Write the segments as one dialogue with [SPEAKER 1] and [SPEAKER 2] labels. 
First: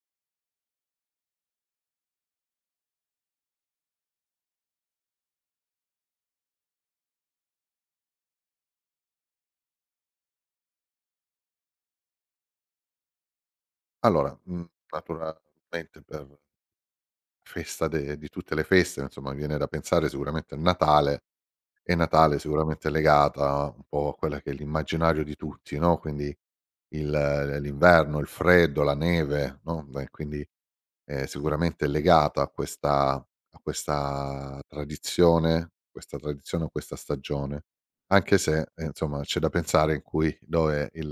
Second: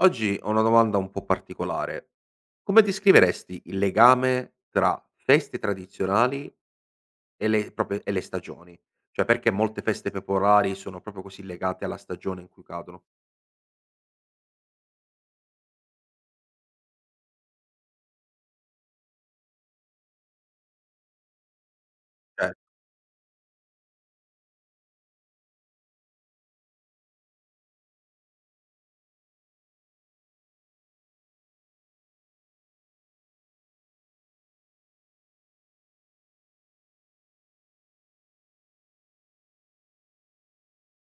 [SPEAKER 1] Oggi ho una domanda un po' particolare. Come descriveresti il legame tra feste tradizionali e le stagioni? Cioè, perché molte feste popolari sono proprio così legate alla stagione in cui cadono?
[SPEAKER 2] Allora, naturalmente per festa de di tutte le feste, insomma, mi viene da pensare sicuramente a Natale. E Natale
[SPEAKER 1] Cer
[SPEAKER 2] sicuramente è legata un po' a quella che è l'immaginario di tutti, no, quindi il l'inverno, il freddo, la neve, no, e quindi, sicuramente è legata a questa tradizione o questa stagione, anche se, insomma, c'è da pensare in cui dove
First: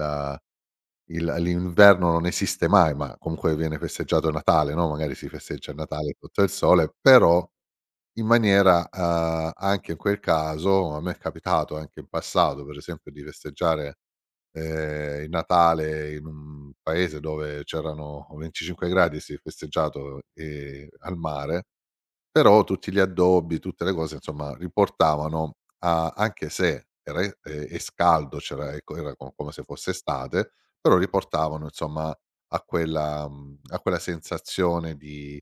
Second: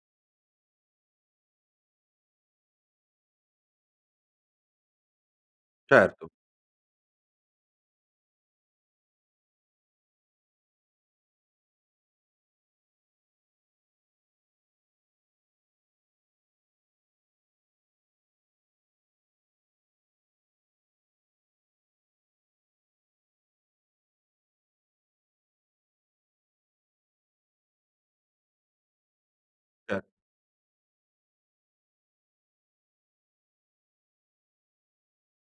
[SPEAKER 2] il l'inverno non esiste mai, ma comunque viene festeggiato Natale, no, magari si festeggia il Natale
[SPEAKER 1] certo,
[SPEAKER 2] sotto il sole, però in maniera, anche in quel caso a me è capitato anche in passato, per esempio, di festeggiare, il Natale in un paese dove c'erano 25 gradi e si è festeggiato, al mare. Però tutti gli addobbi, tutte le cose insomma riportavano a anche se era e scaldo, c'era ecco, era co come se fosse
[SPEAKER 1] cer
[SPEAKER 2] estate, però riportavano insomma a quella a quella sensazione di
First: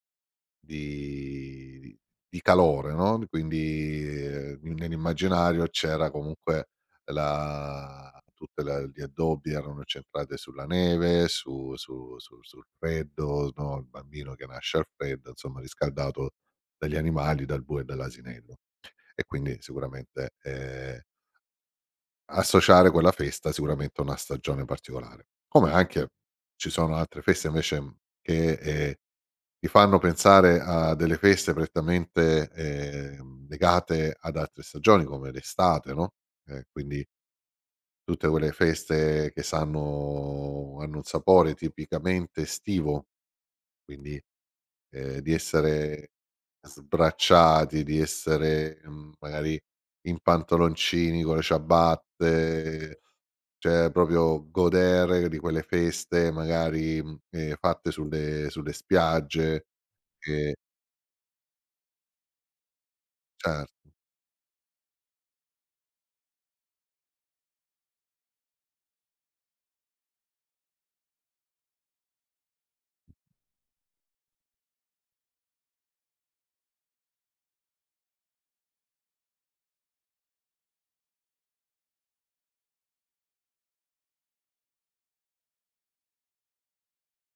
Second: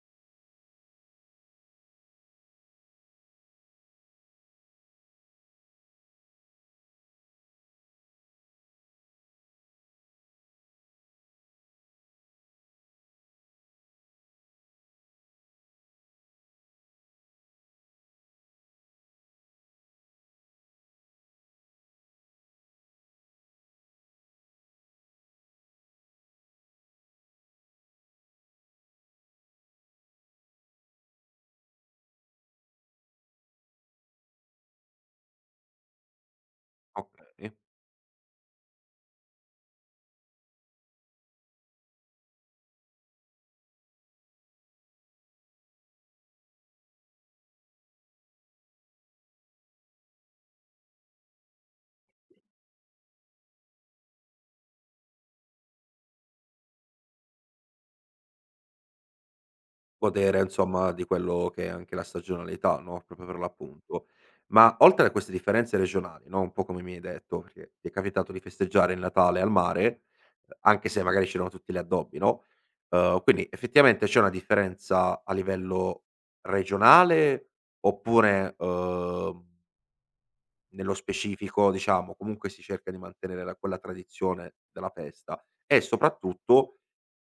[SPEAKER 2] di calore, no, di quindi, n nell'immaginario c'era comunque la tutte la gli addobbi erano incentrate sulla neve, su su su sul freddo, no, il bambino che nasce al freddo, insomma riscaldato dagli animali, dal bue e dall'asinello. E quindi sicuramente, associare quella festa sicuramente a una stagione particolare. Come anche ci sono altre feste invece, che, ti fanno pensare a delle feste prettamente, legate ad altre stagioni come l'estate, no, quindi
[SPEAKER 1] okay.
[SPEAKER 2] tutte quelle feste che sanno hanno un sapore tipicamente estivo, quindi di essere sbracciati, di essere, magari in pantaloncini con le ciabatte, cioè proprio godere di quelle feste magari, fatte sulle spiagge.
[SPEAKER 1] Godere
[SPEAKER 2] Che
[SPEAKER 1] insomma di quello che è anche la stagionalità, no, proprio per
[SPEAKER 2] cer
[SPEAKER 1] l'appunto. Ma oltre a queste differenze regionali, no, un po' come mi hai detto, perché ti è capitato di festeggiare il Natale al mare, anche se magari c'erano tutti gli addobbi, no, quindi effettivamente c'è una differenza a livello regionale oppure, nello specifico, diciamo, comunque si cerca di mantenere la quella tradizione della festa e soprattutto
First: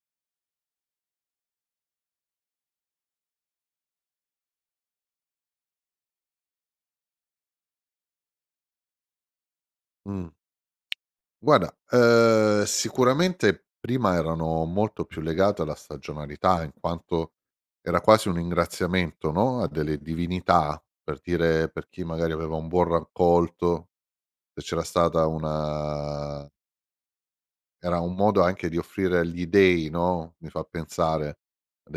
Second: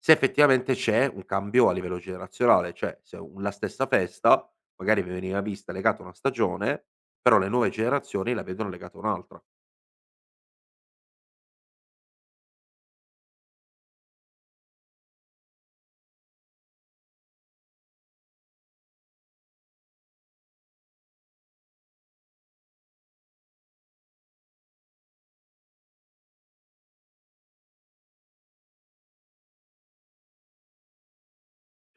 [SPEAKER 1] se effettivamente c'è un cambio a livello generazionale, cioè se un la stessa festa magari veniva vista legata a una stagione, però le nuove generazioni la vedono legata a un'altra.
[SPEAKER 2] Mh. Guarda, sicuramente prima erano molto più legate alla stagionalità, in quanto era quasi un ringraziamento, no, a delle divinità, per dire per chi magari aveva un buon raccolto. C'era stata una Era un modo anche di offrire gli dei, no, mi fa pensare,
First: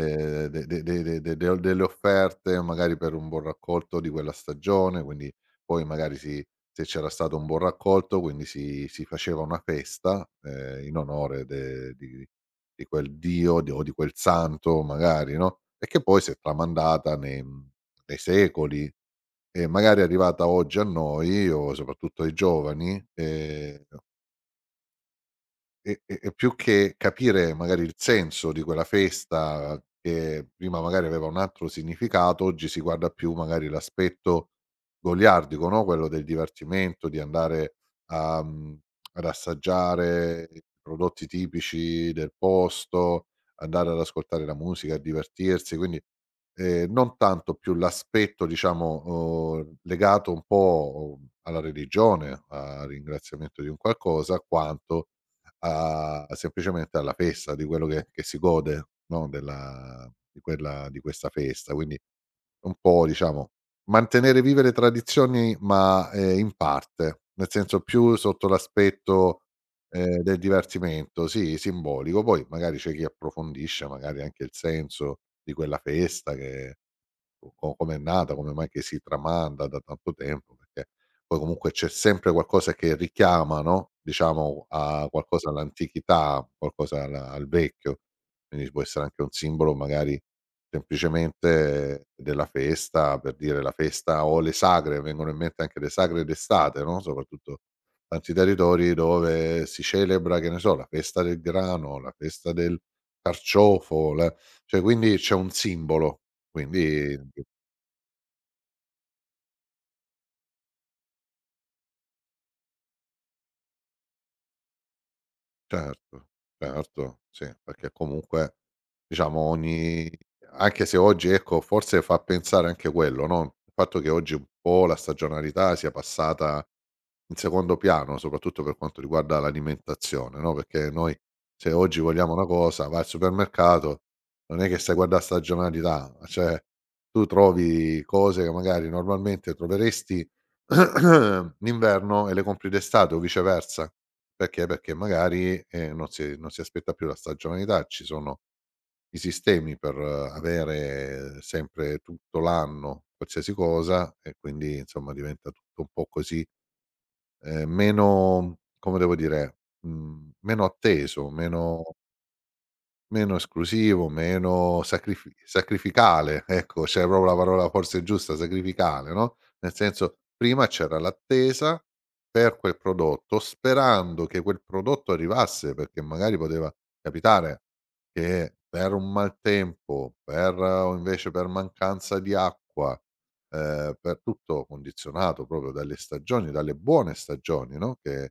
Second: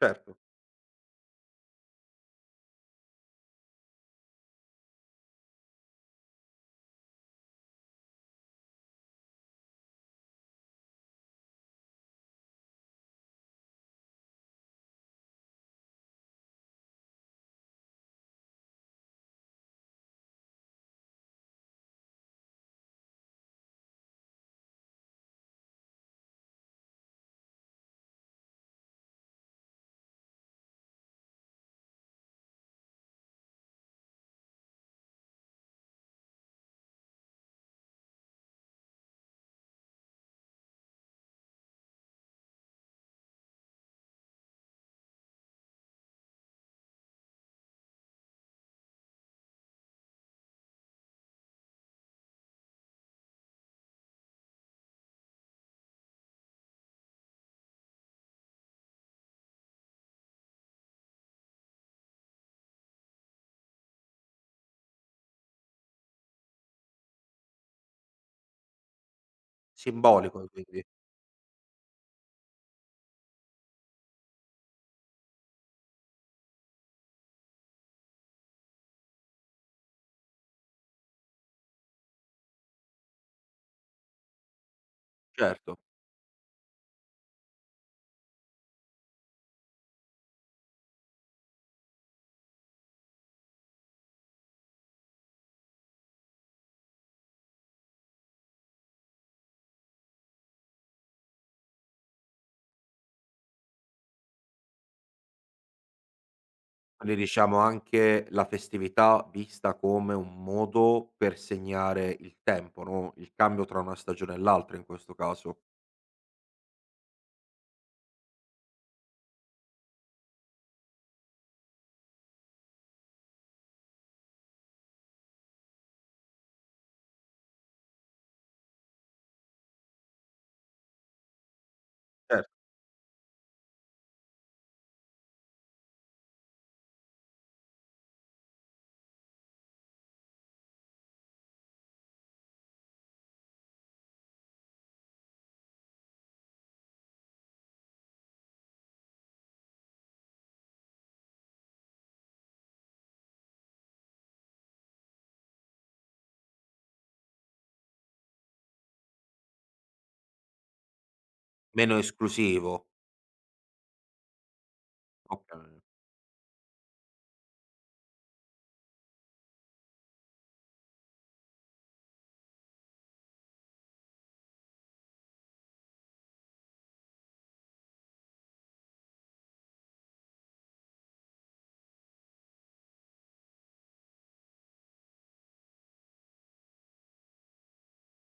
[SPEAKER 1] Certo,
[SPEAKER 2] de de de de de de- delle offerte magari per un buon raccolto di quella stagione, quindi poi magari se c'era stato un buon raccolto, quindi si faceva una festa, in onore de di quel dio di o di quel santo magari, no, e che poi si è tramandata nei secoli. E magari è arrivata oggi a noi o soprattutto ai giovani, e più che capire magari il senso di quella festa, che prima magari aveva un altro significato, oggi si guarda più magari l'aspetto goliardico, no, quello del divertimento, di andare a mhmm, ad assaggiare i prodotti tipici del posto, andare ad ascoltare la musica, a divertirsi, quindi, non tanto più l'aspetto diciamo, legato un po' alla religione, al ringraziamento di un qualcosa, quanto a semplicemente alla festa, di quello che si gode, no, della di quella di questa festa. Quindi un po' diciamo mantenere vive le tradizioni, ma, in parte, nel senso più sotto l'aspetto, del
[SPEAKER 1] simbolico quindi,
[SPEAKER 2] divertimento, sì, simbolico. Poi magari c'è chi approfondisce magari anche il senso di quella festa, che co com'è nata, come mai che si tramanda da tanto tempo, perché poi comunque c'è sempre qualcosa che richiama, no, diciamo a qualcosa
[SPEAKER 1] certo.
[SPEAKER 2] all'antichità, qualcosa al vecchio. Quindi ci può essere anche un simbolo magari semplicemente della festa, per dire la festa o le sagre, vengono in mente anche le sagre d'estate, no, soprattutto tanti territori dove si celebra, che ne so, la festa del grano, la festa del carciofo, la cioè quindi c'è un simbolo, quindi.
[SPEAKER 1] Quindi diciamo anche la festività vista come un modo per segnare il tempo, no, il cambio tra una stagione e l'altra in questo caso.
[SPEAKER 2] Certo, certo, sì, perché comunque diciamo ogni anche se oggi ecco, forse fa pensare anche quello, no, il fatto che oggi un po' la stagionalità sia passata in secondo piano, soprattutto per quanto riguarda l'alimentazione, no, perché noi se oggi vogliamo una
[SPEAKER 1] Certo.
[SPEAKER 2] cosa, vai al supermercato, non è che stai a guardà stagionalità, cioè tu trovi cose che magari normalmente troveresti d'inverno e le compri d'estate o viceversa. Perché? Perché magari, non si aspetta più la stagionalità, ci sono i sistemi per avere sempre tutto l'anno qualsiasi cosa e quindi insomma diventa tutto un po' così, meno come devo dire, meno atteso, meno.
[SPEAKER 1] Meno esclusivo.
[SPEAKER 2] Meno esclusivo, meno
[SPEAKER 1] Okay,
[SPEAKER 2] sacrificale, ecco, c'è proprio la parola forse giusta, sacrificale, no, nel senso, prima c'era l'attesa per quel prodotto, sperando che quel prodotto arrivasse, perché magari poteva capitare che per un maltempo, per o invece per mancanza di acqua, per tutto condizionato proprio dalle stagioni, dalle buone stagioni, no,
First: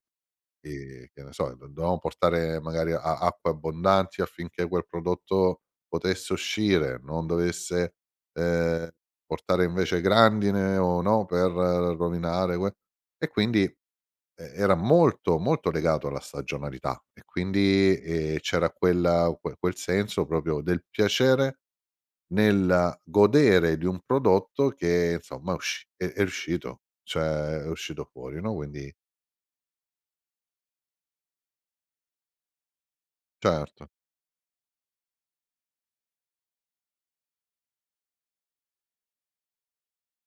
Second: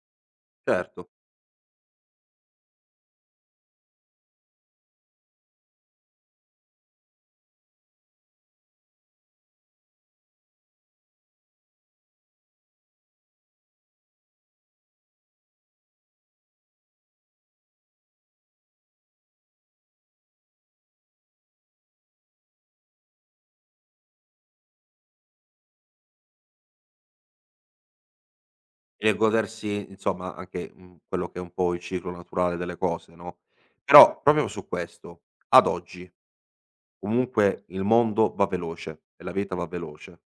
[SPEAKER 1] certo.
[SPEAKER 2] Che ne so, do dovevamo portare magari a acque abbondanti affinché quel prodotto potesse uscire, non dovesse, ehm, portare invece grandine o no, per rovinare que e quindi era molto, molto legato alla stagionalità e quindi, c'era quel senso proprio del piacere nel godere di un prodotto che insomma è uscito, cioè è uscito fuori, no, quindi.
[SPEAKER 1] E godersi insomma anche, mhmm, quello che è un po' il ciclo naturale delle cose, no,
[SPEAKER 2] Certo.
[SPEAKER 1] però proprio su questo, ad oggi comunque il mondo va veloce e la vita va veloce,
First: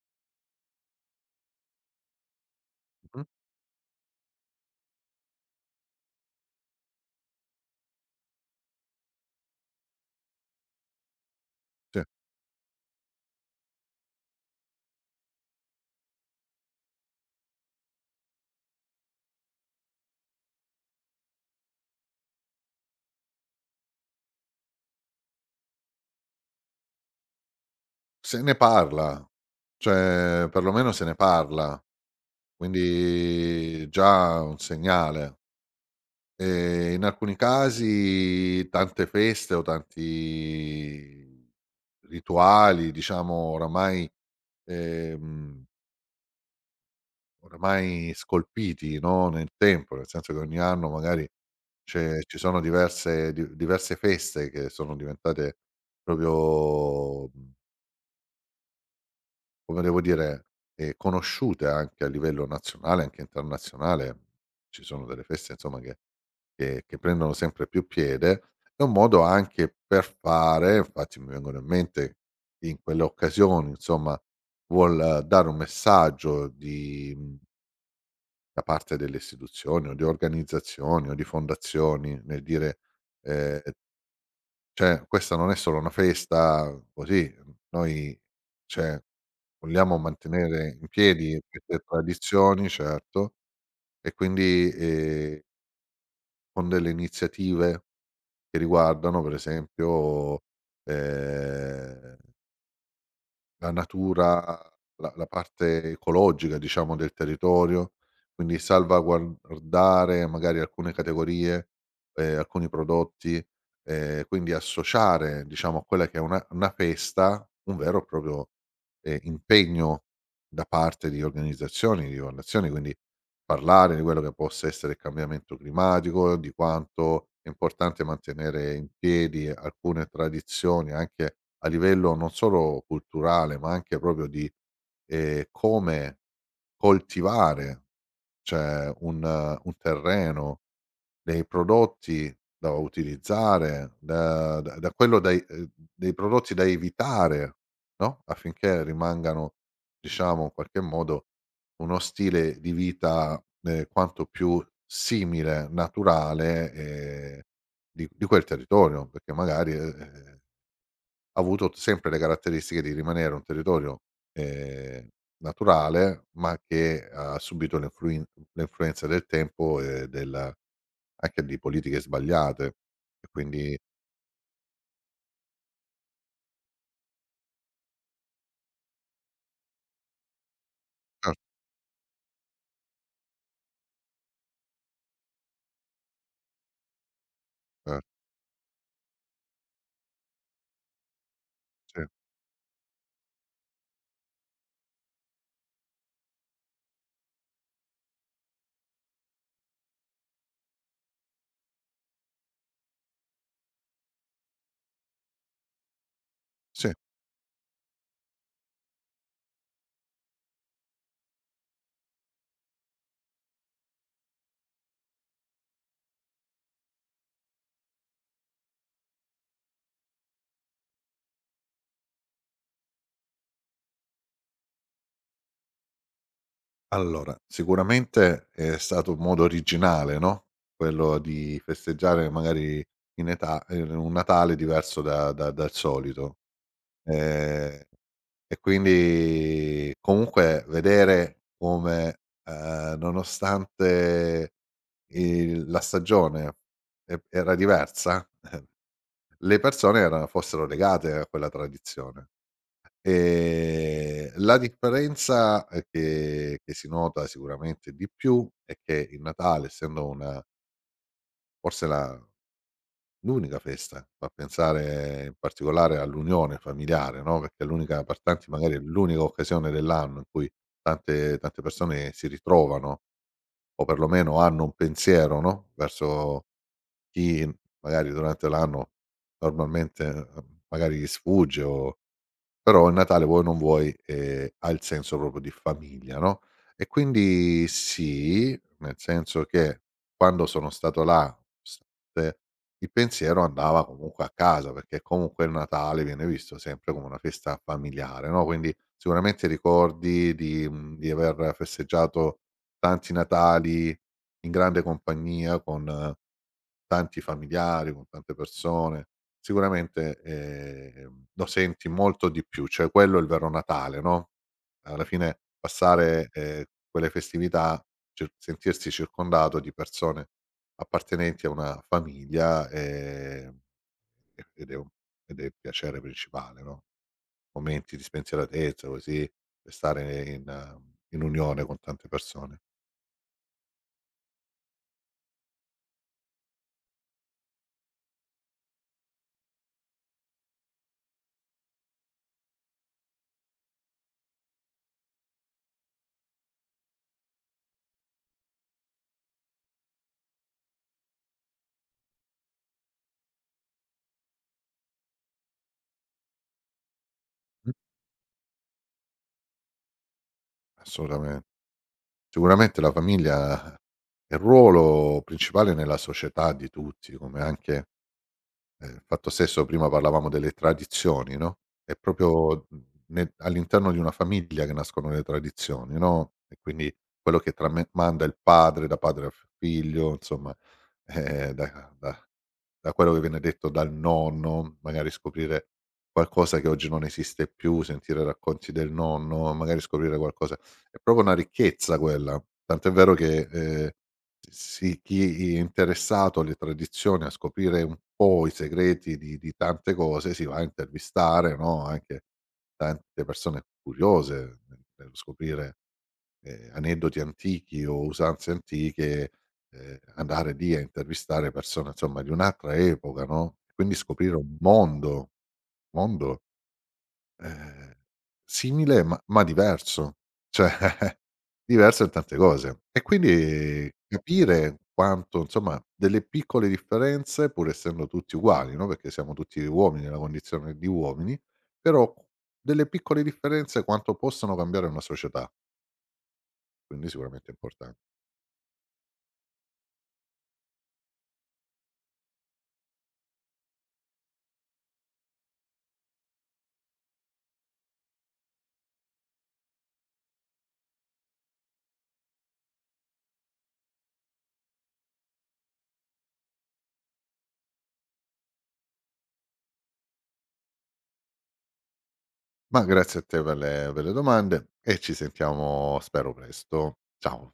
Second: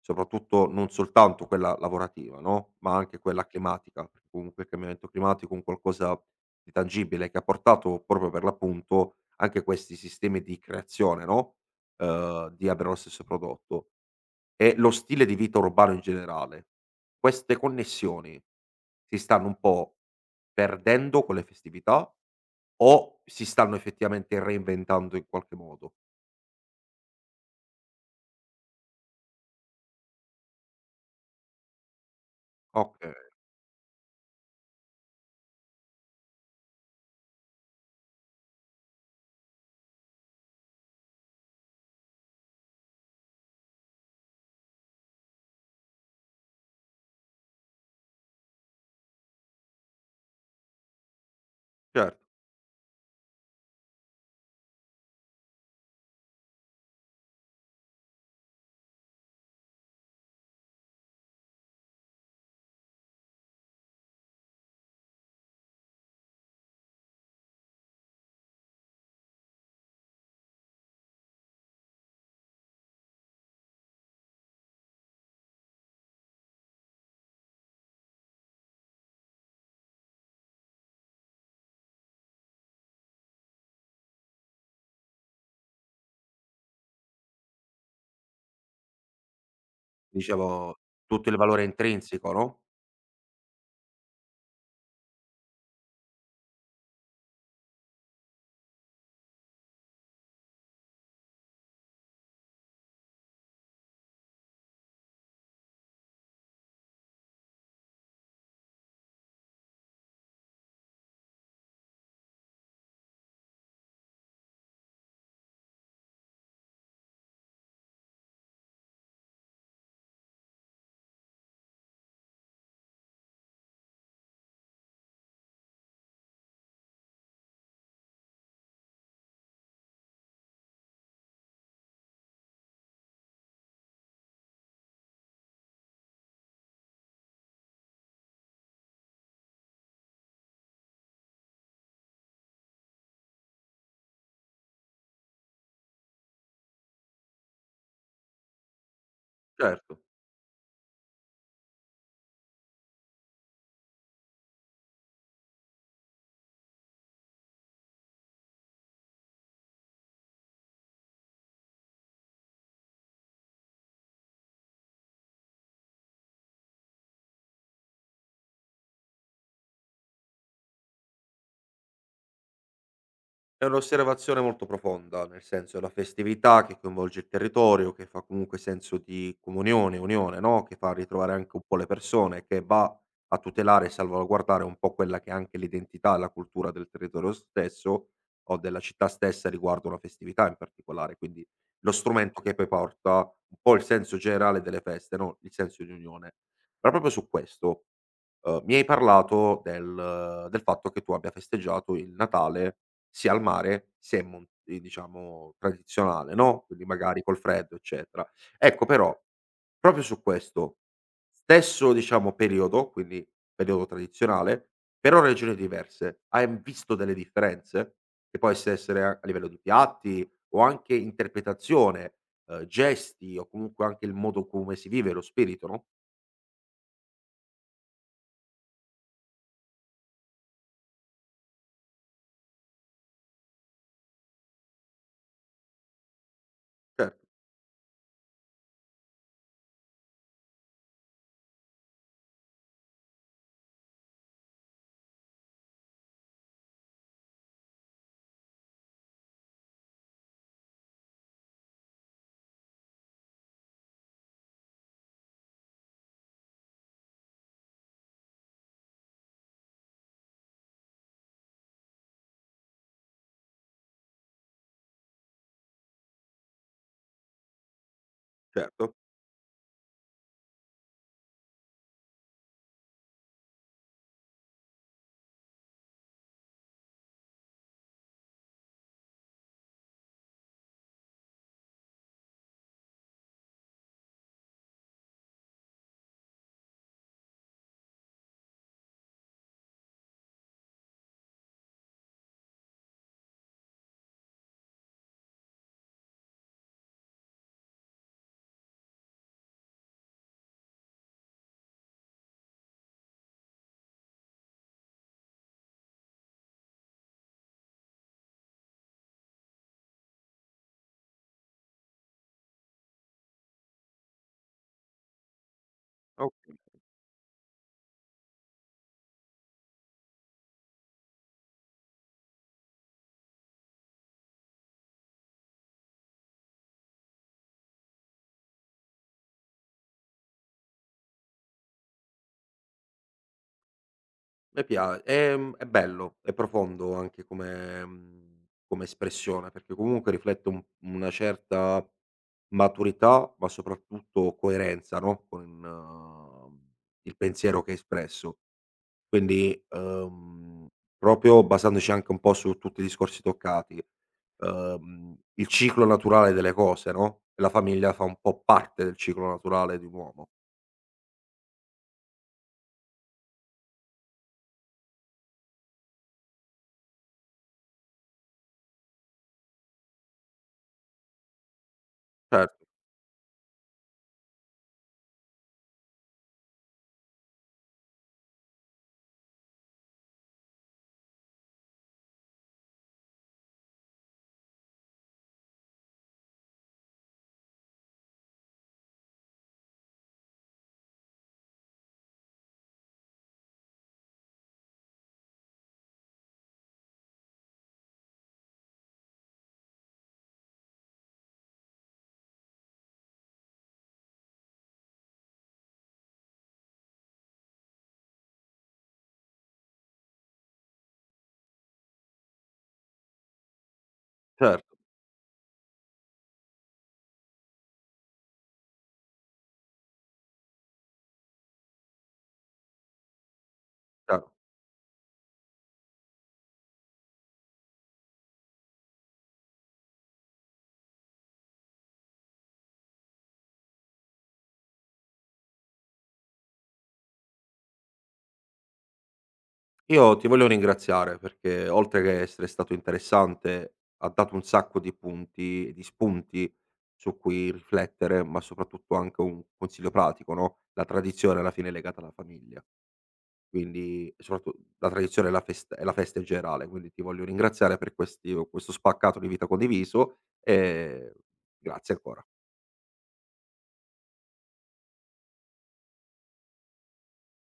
[SPEAKER 1] soprattutto non soltanto quella lavorativa, no, ma anche
[SPEAKER 2] Mh-mh,
[SPEAKER 1] quella climatica, perché comunque il cambiamento climatico è un qualcosa di tangibile che ha portato proprio per l'appunto anche questi sistemi di creazione, no,
[SPEAKER 2] sì.
[SPEAKER 1] di avere lo stesso prodotto. E lo stile di vita urbano in generale. Queste connessioni si stanno un po' perdendo con le festività o si stanno effettivamente reinventando in qualche modo?
[SPEAKER 2] Se ne parla, cioè perlomeno se ne parla,
[SPEAKER 1] Okay,
[SPEAKER 2] quindi già un segnale. In alcuni casi tante feste o tanti rituali, diciamo oramai, ehm, oramai scolpiti, no, nel tempo, nel senso che ogni anno magari
[SPEAKER 1] certo.
[SPEAKER 2] c'è ci sono diverse feste che sono diventate proprio, come devo dire, conosciute anche a livello nazionale, anche internazionale. Ci sono delle feste insomma che prendono sempre più piede. È un modo anche per fare, infatti mi vengono in mente in quelle occasioni insomma, vuol dare un messaggio da parte delle istituzioni o di organizzazioni o di fondazioni nel dire, ehm, cioè: "Questa non è solo una festa così, noi cioè". Vogliamo mantenere
[SPEAKER 1] Dicevo
[SPEAKER 2] in
[SPEAKER 1] tutto il
[SPEAKER 2] piedi
[SPEAKER 1] valore
[SPEAKER 2] queste
[SPEAKER 1] intrinseco, no,
[SPEAKER 2] tradizioni, certo, e quindi, con delle iniziative che riguardano per esempio, ehm la natura, la parte ecologica diciamo del territorio, quindi salvaguardare magari alcune categorie, alcuni prodotti, quindi associare diciamo a quella che è una festa, un vero e proprio, impegno da parte di organizzazioni, di fondazioni, quindi parlare di quello che possa essere il cambiamento climatico, di quanto è importante mantenere in piedi alcune tradizioni anche a livello non solo culturale, ma anche proprio di, come coltivare, cioè un terreno, dei prodotti da utilizzare, da da da quello da e dei prodotti da evitare, no, affinché rimangano,
[SPEAKER 1] certo.
[SPEAKER 2] diciamo, in qualche modo uno stile di vita, quanto più simile, naturale, ehm, di quel territorio, perché magari, ha avuto sempre le caratteristiche di rimanere un territorio, ehm, naturale, ma che ha subito l'influenza del tempo e del anche di politiche sbagliate e
[SPEAKER 1] È
[SPEAKER 2] quindi
[SPEAKER 1] un'osservazione molto profonda, nel senso è la festività che coinvolge il territorio, che fa comunque senso di comunione, unione, no, che fa
[SPEAKER 2] cer
[SPEAKER 1] ritrovare anche un po' le persone, che va a tutelare e salvaguardare un po' quella che è anche l'identità e la cultura del territorio stesso o della città stessa riguardo una festività in particolare, quindi lo
[SPEAKER 2] cer
[SPEAKER 1] strumento che poi porta un po' il senso generale delle feste, no, il senso di unione. Ma proprio su questo mi hai parlato del fatto che tu abbia festeggiato il Natale sia al mare sia in mon i diciamo tradizionale, no, quindi
[SPEAKER 2] sì, sì.
[SPEAKER 1] magari col freddo eccetera. Ecco però, proprio su questo, stesso diciamo periodo, quindi periodo tradizionale, però regioni diverse, hai visto delle differenze? Che può esse essere a a livello di piatti o anche interpretazione, gesti o comunque anche il modo come si vive lo spirito, no?
[SPEAKER 2] Allora, sicuramente è stato un modo originale, no, quello di festeggiare magari in età, un Natale diverso da da dal solito.
[SPEAKER 1] Certo,
[SPEAKER 2] Ehm E quindi comunque vedere come, nonostante il la stagione era diversa, le persone erano fossero legate a quella tradizione. La differenza, che si nota sicuramente di più è che il Natale, essendo una forse la l'unica festa, fa pensare in particolare all'unione familiare, no, perché è l'unica, per tanti magari è
[SPEAKER 1] certo.
[SPEAKER 2] l'unica occasione dell'anno in cui tante persone si ritrovano o perlomeno hanno un pensiero, no, verso chi magari durante l'anno normalmente, magari gli sfugge. O però il Natale, vuoi o non vuoi, ha il senso proprio di famiglia, no, e quindi sì, nel senso che quando sono stato là, st eh, il pensiero andava comunque a casa, perché comunque il Natale viene visto sempre come una festa familiare, no, quindi sicuramente ricordi di aver festeggiato tanti Natali in grande compagnia con tanti familiari, con tante persone, sicuramente, lo senti molto di più, cioè quello è il vero Natale, no, alla fine passare,
[SPEAKER 1] O
[SPEAKER 2] quelle festività, cir sentirsi circondato di persone appartenenti a una famiglia, e ed è un ed è il piacere principale, no, momenti di spensieratezza così, e stare in unione con tante persone.
[SPEAKER 1] Me pia è mhmm, è bello, è profondo anche come mhmm, come espressione, perché comunque riflette un una certa maturità, ma soprattutto coerenza, no, con il pensiero che hai espresso. Quindi, proprio basandoci anche un po' su tutti i discorsi toccati, il ciclo naturale delle cose, no, e la
[SPEAKER 2] Mh,
[SPEAKER 1] famiglia fa un po' parte del ciclo naturale di un uomo.
[SPEAKER 2] assolutamente. Sicuramente la famiglia è il ruolo principale nella società di tutti, come anche, il fatto stesso prima parlavamo delle tradizioni, no, è proprio,
[SPEAKER 1] Certo,
[SPEAKER 2] ne all'interno di una famiglia che nascono le tradizioni, no, e quindi quello che tramanda il padre, da padre a f figlio, insomma, eh, da da da quello che viene detto dal nonno, magari scoprire qualcosa che oggi non esiste più, sentire racconti del nonno, magari scoprire qualcosa. È proprio una ricchezza quella, tant'è vero che, si chi è interessato alle tradizioni, a scoprire un po' i segreti di tante cose, si va a intervistare, no, anche tante persone curiose nello scoprire aneddoti antichi o usanze antiche, andare lì a intervistare persone insomma di un'altra epoca, no, quindi scoprire un
[SPEAKER 1] certo,
[SPEAKER 2] mondo, mondo, ehm, simile ma diverso, cioè diverso in tante cose. E quindi
[SPEAKER 1] chiaro.
[SPEAKER 2] capire quanto insomma delle piccole differenze, pur essendo tutti uguali, no, perché siamo tutti uomini nella condizione di uomini, però delle piccole differenze quanto possono cambiare una società, quindi sicuramente è importan.
[SPEAKER 1] Io ti voglio ringraziare perché oltre che essere stato interessante, ha dato un sacco di punti di spunti su cui riflettere, ma soprattutto anche un consiglio pratico, no, la tradizione alla fine è legata alla famiglia, quindi e soprattutto la tradizione e la festa in generale, quindi ti voglio ringraziare per questi questo spaccato di vita condiviso e grazie ancora.
[SPEAKER 2] Ma grazie a te per le domande e ci sentiamo, spero, presto. Ciao, cia